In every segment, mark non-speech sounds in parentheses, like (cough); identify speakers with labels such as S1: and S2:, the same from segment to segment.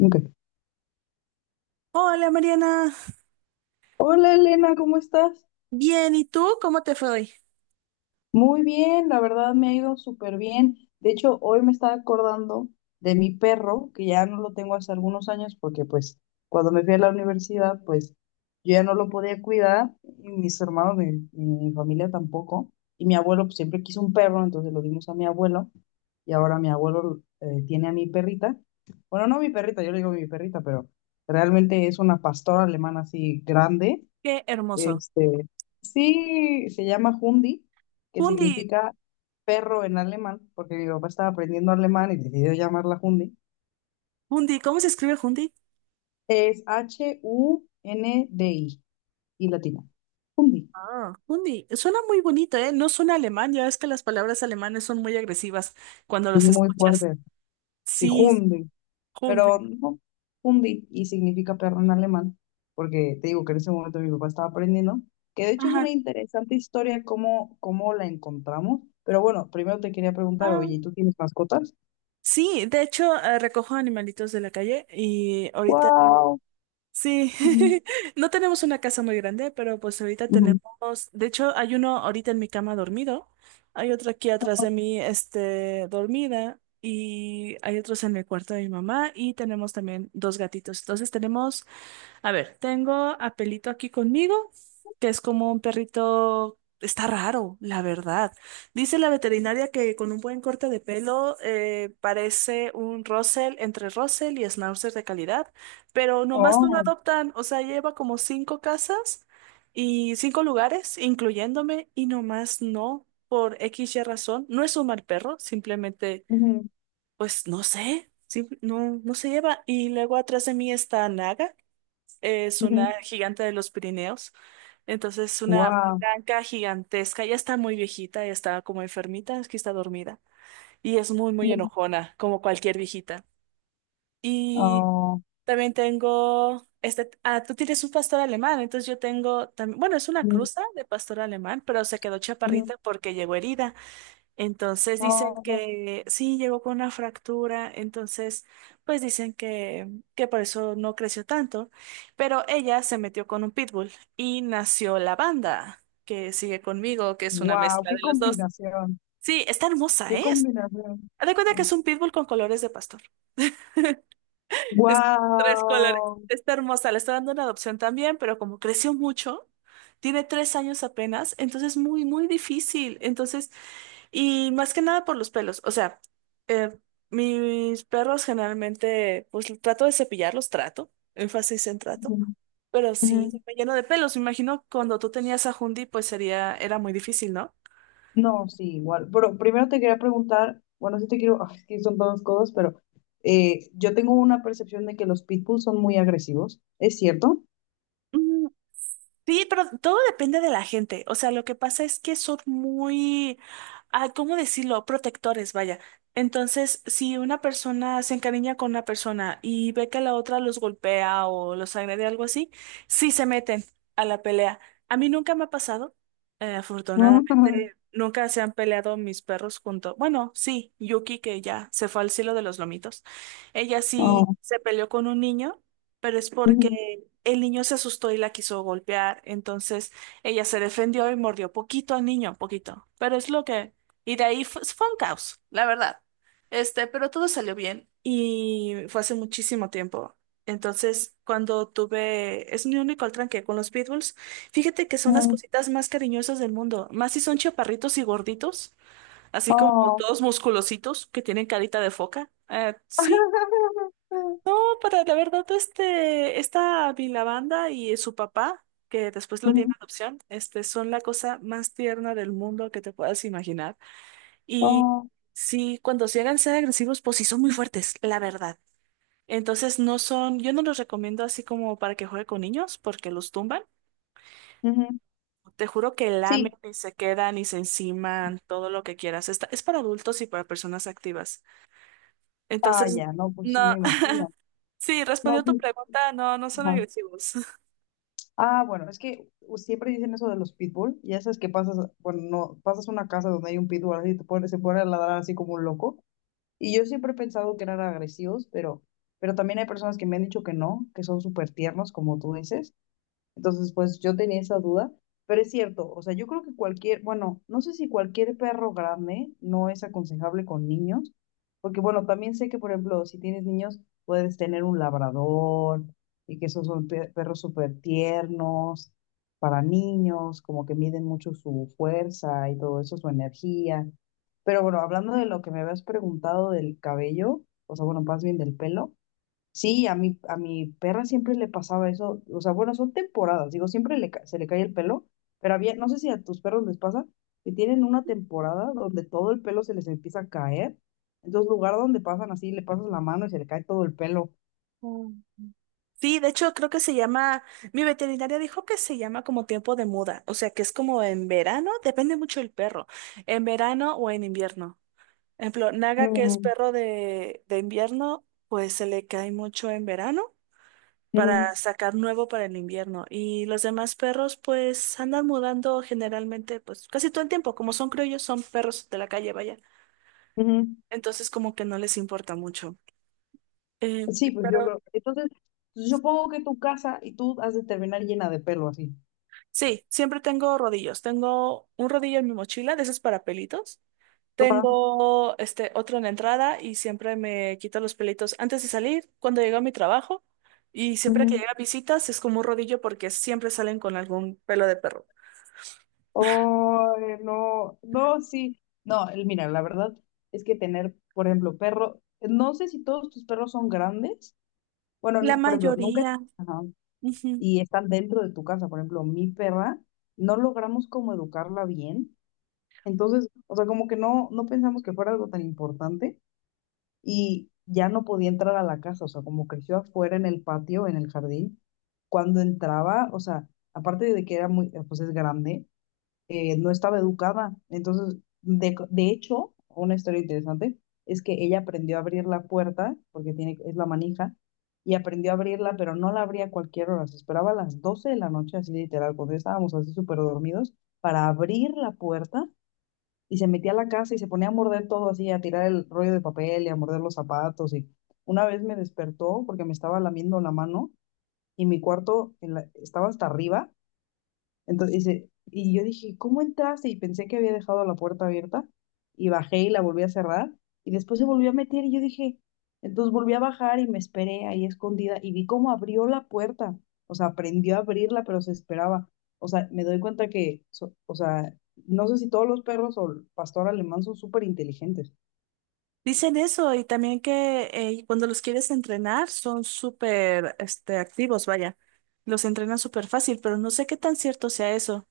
S1: Ok.
S2: Hola Mariana,
S1: Hola Elena, ¿cómo estás?
S2: bien, ¿y tú? ¿Cómo te fue hoy?
S1: Muy bien, la verdad me ha ido súper bien. De hecho, hoy me estaba acordando de mi perro, que ya no lo tengo hace algunos años porque pues cuando me fui a la universidad, pues yo ya no lo podía cuidar, y mis hermanos, mi familia tampoco, y mi abuelo pues, siempre quiso un perro, entonces lo dimos a mi abuelo, y ahora mi abuelo tiene a mi perrita. Bueno, no mi perrita, yo le digo mi perrita, pero realmente es una pastora alemana así grande.
S2: Qué hermoso.
S1: Este, sí, se llama Hundi, que
S2: Hundi,
S1: significa perro en alemán, porque mi papá estaba aprendiendo alemán y decidió llamarla Hundi.
S2: Hundi, ¿cómo se escribe Hundi?
S1: Es Hundi y latina. Hundi.
S2: Ah, Hundi, suena muy bonito, ¿eh? No suena alemán, ya ves que las palabras alemanas son muy agresivas cuando los
S1: Y muy
S2: escuchas.
S1: fuerte. Sí,
S2: Sí,
S1: Hundi. Pero
S2: Hundi.
S1: no, Hundi y significa perro en alemán, porque te digo que en ese momento mi papá estaba aprendiendo, que de hecho es una
S2: Ajá.
S1: interesante historia cómo la encontramos. Pero bueno, primero te quería preguntar,
S2: Ah,
S1: oye, ¿tú tienes mascotas?
S2: sí, de hecho, recojo animalitos de la calle y ahorita
S1: ¡Wow!
S2: sí, (laughs) no tenemos una casa muy grande, pero pues ahorita
S1: Ujú.
S2: tenemos, de hecho hay uno ahorita en mi cama dormido, hay otro aquí atrás de mí, este, dormida, y hay otros en el cuarto de mi mamá, y tenemos también dos gatitos. Entonces tenemos, a ver, tengo a Pelito aquí conmigo, que es como un perrito, está raro, la verdad. Dice la veterinaria que con un buen corte de pelo parece un Russell, entre Russell y Schnauzer de calidad, pero nomás no lo
S1: Oh,
S2: adoptan, o sea, lleva como cinco casas y cinco lugares, incluyéndome, y nomás no, por X y razón. No es un mal perro, simplemente,
S1: ujú,
S2: pues no sé, no, no se lleva. Y luego atrás de mí está Naga, es
S1: ujú.
S2: una gigante de los Pirineos. Entonces es una
S1: Wow.
S2: blanca gigantesca, ya está muy viejita, ya está como enfermita, es que está dormida. Y es muy, muy enojona, como cualquier viejita. Y
S1: Oh,
S2: también tengo, este, ah, tú tienes un pastor alemán, entonces yo tengo también, bueno, es una
S1: ujú.
S2: cruza de pastor alemán, pero se quedó chaparrita porque llegó herida. Entonces dicen
S1: Oh,
S2: que sí, llegó con una fractura, entonces pues que por eso no creció tanto, pero ella se metió con un pitbull y nació la banda que sigue conmigo, que es una
S1: wow,
S2: mezcla
S1: qué
S2: de los dos.
S1: combinación,
S2: Sí, está hermosa,
S1: qué
S2: ¿eh?
S1: combinación.
S2: Haz de cuenta que es un pitbull con colores de pastor. (laughs) Es tres colores.
S1: Wow.
S2: Está hermosa, le está dando una adopción también, pero como creció mucho, tiene tres años apenas, entonces es muy, muy difícil. Entonces... Y más que nada por los pelos. O sea, eh, mis perros generalmente, pues trato de cepillarlos, trato, énfasis en trato, pero sí me lleno de pelos. Me imagino cuando tú tenías a Hundi, pues sería, era muy difícil, ¿no?
S1: No, sí, igual. Pero primero te quería preguntar, bueno, sí te quiero, ay, es que son dos cosas, pero yo tengo una percepción de que los pitbulls son muy agresivos, ¿es cierto?
S2: Sí, pero todo depende de la gente. O sea, lo que pasa es que son muy, ah, ¿cómo decirlo? Protectores, vaya. Entonces, si una persona se encariña con una persona y ve que la otra los golpea o los agrede, algo así, sí se meten a la pelea. A mí nunca me ha pasado.
S1: (laughs) Ujú.
S2: Afortunadamente, nunca se han peleado mis perros junto. Bueno, sí, Yuki, que ya se fue al cielo de los lomitos. Ella sí
S1: Oh,
S2: se peleó con un niño, pero es porque
S1: ujú,
S2: el niño se asustó y la quiso golpear, entonces ella se defendió y mordió poquito al niño, poquito. Pero es lo que... Y de ahí fue un caos, la verdad. Este, pero todo salió bien y fue hace muchísimo tiempo. Entonces, cuando tuve... Es mi único tranque con los pitbulls. Fíjate que son las
S1: ujú.
S2: cositas más cariñosas del mundo, más si son chaparritos y gorditos, así como
S1: Oh.
S2: todos musculositos que tienen carita de foca. Sí.
S1: (laughs)
S2: No, para la verdad, este, esta Vilabanda y su papá, que después lo tiene
S1: Ujú.
S2: adopción, este, son la cosa más tierna del mundo que te puedas imaginar. Y
S1: Oh.
S2: sí, cuando sí llegan a ser agresivos, pues sí son muy fuertes, la verdad. Entonces no son, yo no los recomiendo así como para que juegue con niños, porque los tumban.
S1: Ujú.
S2: Te juro que lamen
S1: Sí,
S2: y se quedan y se enciman, todo lo que quieras. Es para adultos y para personas activas.
S1: ah,
S2: Entonces,
S1: ya, no, pues sí,
S2: no,
S1: me
S2: (laughs)
S1: imagino.
S2: sí,
S1: No,
S2: respondió tu
S1: sí.
S2: pregunta, no, no son
S1: Ajá.
S2: agresivos.
S1: Ah, bueno, es que siempre dicen eso de los pitbull, y ya sabes que pasas, bueno, no, pasas una casa donde hay un pitbull así, te pone, se pone a ladrar así como un loco, y yo siempre he pensado que eran agresivos, pero también hay personas que me han dicho que no, que son súper tiernos, como tú dices. Entonces, pues yo tenía esa duda, pero es cierto, o sea, yo creo que cualquier, bueno, no sé si cualquier perro grande no es aconsejable con niños, porque bueno, también sé que, por ejemplo, si tienes niños, puedes tener un labrador y que esos son perros súper tiernos para niños, como que miden mucho su fuerza y todo eso, su energía. Pero bueno, hablando de lo que me habías preguntado del cabello, o sea, bueno, más bien del pelo. Sí, a mi perra siempre le pasaba eso, o sea, bueno, son temporadas, digo, siempre se le cae el pelo, pero había, no sé si a tus perros les pasa, que tienen una temporada donde todo el pelo se les empieza a caer, entonces lugar donde pasan así, le pasas la mano y se le cae todo el pelo.
S2: (laughs) Sí, de hecho creo que se llama, mi veterinaria dijo que se llama como tiempo de muda, o sea que es como en verano, depende mucho del perro, en verano o en invierno. Por ejemplo, Naga, que es
S1: Ujú,
S2: perro de invierno, pues se le cae mucho en verano
S1: ujú,
S2: para sacar nuevo para el invierno. Y los demás perros pues andan mudando generalmente pues casi todo el tiempo, como son criollos, son perros de la calle, vaya.
S1: ujú.
S2: Entonces como que no les importa mucho. Eh,
S1: Sí, pues yo
S2: pero
S1: creo, entonces, pues, yo supongo que tu casa y tú has de terminar llena de pelo así.
S2: sí, siempre tengo rodillos. Tengo un rodillo en mi mochila, de esos para pelitos.
S1: Ajá,
S2: Tengo este otro en la entrada y siempre me quito los pelitos antes de salir, cuando llego a mi trabajo. Y siempre que
S1: ujú.
S2: llega visitas es como un rodillo porque siempre salen con algún pelo de perro.
S1: Oh, no, no, sí. No, mira, la verdad es que tener, por ejemplo, perro, no sé si todos tus perros son grandes. Bueno,
S2: La
S1: por ejemplo, nunca,
S2: mayoría,
S1: ajá,
S2: ujú.
S1: y están dentro de tu casa. Por ejemplo, mi perra, no logramos como educarla bien. Entonces, o sea, como que no pensamos que fuera algo tan importante y ya no podía entrar a la casa. O sea, como creció afuera en el patio, en el jardín, cuando entraba, o sea, aparte de que era muy, pues es grande no estaba educada. Entonces, de hecho, una historia interesante es que ella aprendió a abrir la puerta, porque tiene, es la manija, y aprendió a abrirla, pero no la abría a cualquier hora, se esperaba a las 12 de la noche, así literal, cuando ya estábamos así súper dormidos, para abrir la puerta y se metía a la casa y se ponía a morder todo así, a tirar el rollo de papel y a morder los zapatos. Y una vez me despertó porque me estaba lamiendo la mano y mi cuarto estaba hasta arriba. Entonces, dice, y yo dije, ¿cómo entraste? Y pensé que había dejado la puerta abierta y bajé y la volví a cerrar y después se volvió a meter y yo dije, entonces volví a bajar y me esperé ahí escondida y vi cómo abrió la puerta, o sea, aprendió a abrirla, pero se esperaba. O sea, me doy cuenta que, o sea, no sé si todos los perros o el pastor alemán son súper inteligentes.
S2: Dicen eso y también que cuando los quieres entrenar son súper este, activos, vaya. Los entrenan súper fácil, pero no sé qué tan cierto sea eso.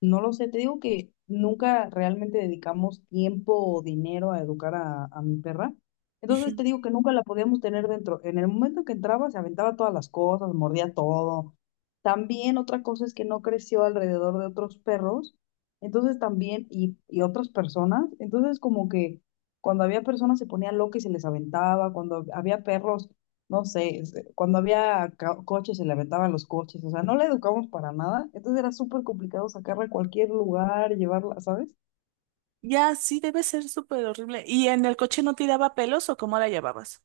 S1: No lo sé, te digo que nunca realmente dedicamos tiempo o dinero a educar a mi perra. Entonces te digo que nunca la podíamos tener dentro. En el momento que entraba, se aventaba todas las cosas, mordía todo. También otra cosa es que no creció alrededor de otros perros, entonces también, y otras personas. Entonces como que cuando había personas se ponía loca y se les aventaba, cuando había perros no sé, cuando había coches se le aventaban los coches, o sea, no la educamos para nada, entonces era súper complicado sacarla a cualquier lugar, llevarla, ¿sabes?
S2: Ya, sí, debe ser súper horrible. ¿Y en el coche no tiraba pelos o cómo la llevabas?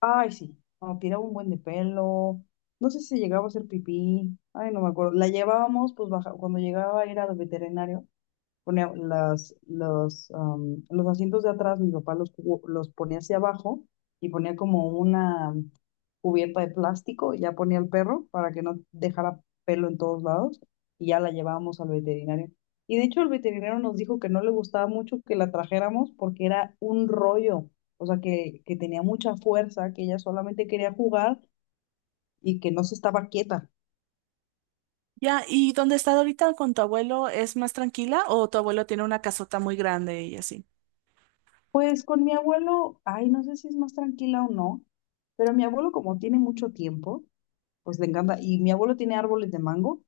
S1: Ay, sí, no, tiraba un buen de pelo, no sé si llegaba a hacer pipí, ay, no me acuerdo, la llevábamos, pues baja, cuando llegaba a ir al veterinario, ponía las, los, los asientos de atrás, mi papá los ponía hacia abajo y ponía como una cubierta de plástico, ya ponía al perro para que no dejara pelo en todos lados y ya la llevábamos al veterinario. Y de hecho el veterinario nos dijo que no le gustaba mucho que la trajéramos porque era un rollo, o sea, que tenía mucha fuerza, que ella solamente quería jugar y que no se estaba quieta.
S2: Ya, ¿y dónde está ahorita con tu abuelo? ¿Es más tranquila o tu abuelo tiene una casota muy grande y así?
S1: Pues con mi abuelo, ay, no sé si es más tranquila o no, pero mi abuelo como tiene mucho tiempo, pues le encanta, y mi abuelo tiene árboles de mango,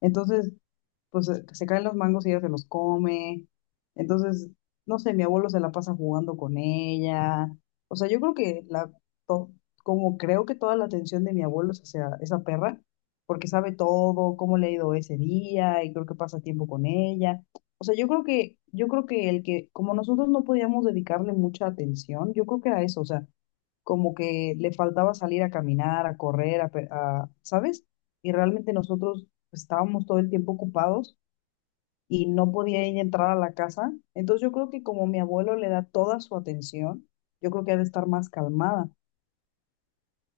S1: entonces pues se caen los mangos y ella se los come. Entonces, no sé, mi abuelo se la pasa jugando con ella. O sea, yo creo que to- como creo que toda la atención de mi abuelo es hacia esa perra, porque sabe todo, cómo le ha ido ese día y creo que pasa tiempo con ella. O sea, yo creo que, el que, como nosotros no podíamos dedicarle mucha atención, yo creo que era eso, o sea, como que le faltaba salir a caminar, a correr, ¿sabes? Y realmente nosotros estábamos todo el tiempo ocupados y no podía ella entrar a la casa. Entonces yo creo que como mi abuelo le da toda su atención, yo creo que ha de estar más calmada.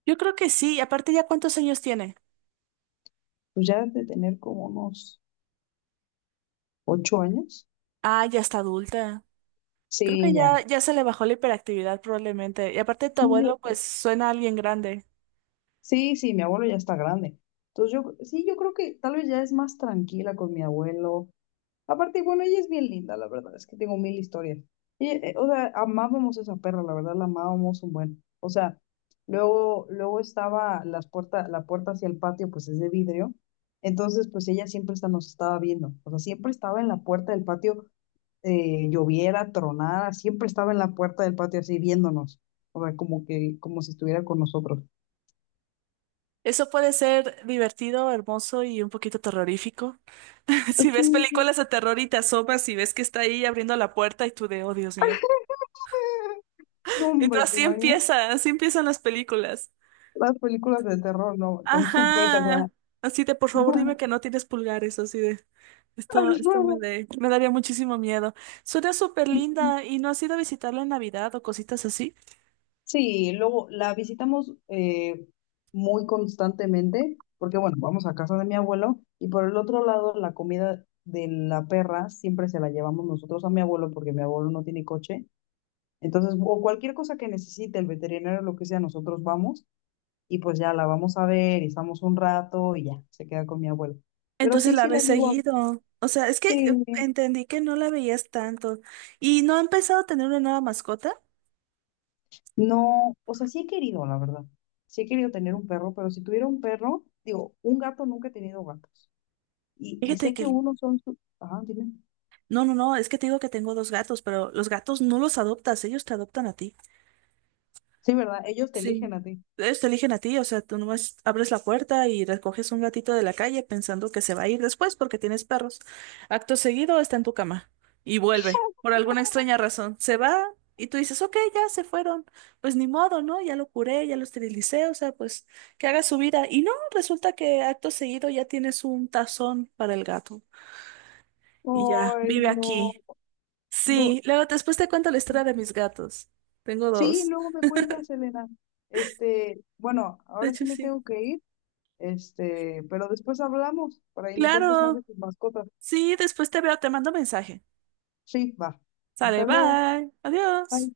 S2: Yo creo que sí, y aparte ya cuántos años tiene.
S1: Pues ya de tener como unos 8 años.
S2: Ah, ya está adulta. Creo que
S1: Sí, ya.
S2: ya, ya se le bajó la hiperactividad probablemente. Y aparte tu
S1: Sí,
S2: abuelo pues suena a alguien grande.
S1: sí, sí, mi abuelo ya está grande. Entonces yo, sí, yo creo que tal vez ya es más tranquila con mi abuelo. Aparte, bueno, ella es bien linda, la verdad, es que tengo mil historias. Y, o sea, amábamos a esa perra, la verdad, la amábamos un buen. O sea, luego, luego estaba las puerta, la puerta hacia el patio, pues es de vidrio. Entonces, pues ella siempre nos estaba viendo. O sea, siempre estaba en la puerta del patio, lloviera, tronara, siempre estaba en la puerta del patio así viéndonos. O sea, como que, como si estuviera con nosotros.
S2: Eso puede ser divertido, hermoso y un poquito terrorífico. (laughs) Si
S1: Así,
S2: ves películas de terror y te asomas y ves que está ahí abriendo la puerta y tú de, oh Dios mío.
S1: (laughs) no, hombre,
S2: Entonces
S1: ¿te
S2: así
S1: imaginas?
S2: empieza, así empiezan las películas.
S1: Las películas de terror, no, con tu perra.
S2: Ajá. Así de, por favor, dime que no tienes pulgares, así de.
S1: (laughs)
S2: Me daría muchísimo miedo. Suena súper linda. ¿Y no has ido a visitarla en Navidad o cositas así?
S1: Sí, luego la visitamos muy constantemente, porque bueno, vamos a casa de mi abuelo y por el otro lado la comida de la perra siempre se la llevamos nosotros a mi abuelo porque mi abuelo no tiene coche. Entonces, o cualquier cosa que necesite el veterinario, lo que sea, nosotros vamos y pues ya la vamos a ver y estamos un rato y ya, se queda con mi abuelo. Pero
S2: Entonces
S1: sí,
S2: la
S1: sí la
S2: ves
S1: llevo
S2: seguido. O sea, es que
S1: Sí,
S2: entendí que no la veías tanto. ¿Y no ha empezado a tener una nueva mascota?
S1: no, o sea, sí he querido, la verdad. Sí he querido tener un perro, pero si tuviera un perro, digo, un gato nunca he tenido gatos. Y
S2: Fíjate
S1: sé
S2: que
S1: que unos son su... Ajá, dime.
S2: no, no, no, es que te digo que tengo dos gatos, pero los gatos no los adoptas, ellos te adoptan a ti.
S1: Sí, ¿verdad? Ellos te
S2: Sí.
S1: eligen a ti.
S2: Ellos te eligen a ti, o sea, tú nomás abres la puerta y recoges un gatito de la calle pensando que se va a ir después porque tienes perros. Acto seguido está en tu cama y vuelve, por
S1: (laughs)
S2: alguna extraña razón. Se va y tú dices, ok, ya se fueron. Pues ni modo, ¿no? Ya lo curé, ya lo esterilicé, o sea, pues que haga su vida. Y no, resulta que acto seguido ya tienes un tazón para el gato y ya
S1: Ay,
S2: vive
S1: no,
S2: aquí.
S1: no.
S2: Sí, luego después te cuento la historia de mis gatos. Tengo
S1: Sí,
S2: dos.
S1: luego me cuentas, Elena. Bueno,
S2: De
S1: ahora
S2: hecho,
S1: sí me
S2: sí.
S1: tengo que ir, pero después hablamos, por ahí me cuentas más de
S2: Claro.
S1: tus mascotas.
S2: Sí, después te veo, te mando mensaje.
S1: Sí, va.
S2: Sale,
S1: Hasta luego.
S2: bye. Adiós.
S1: Bye.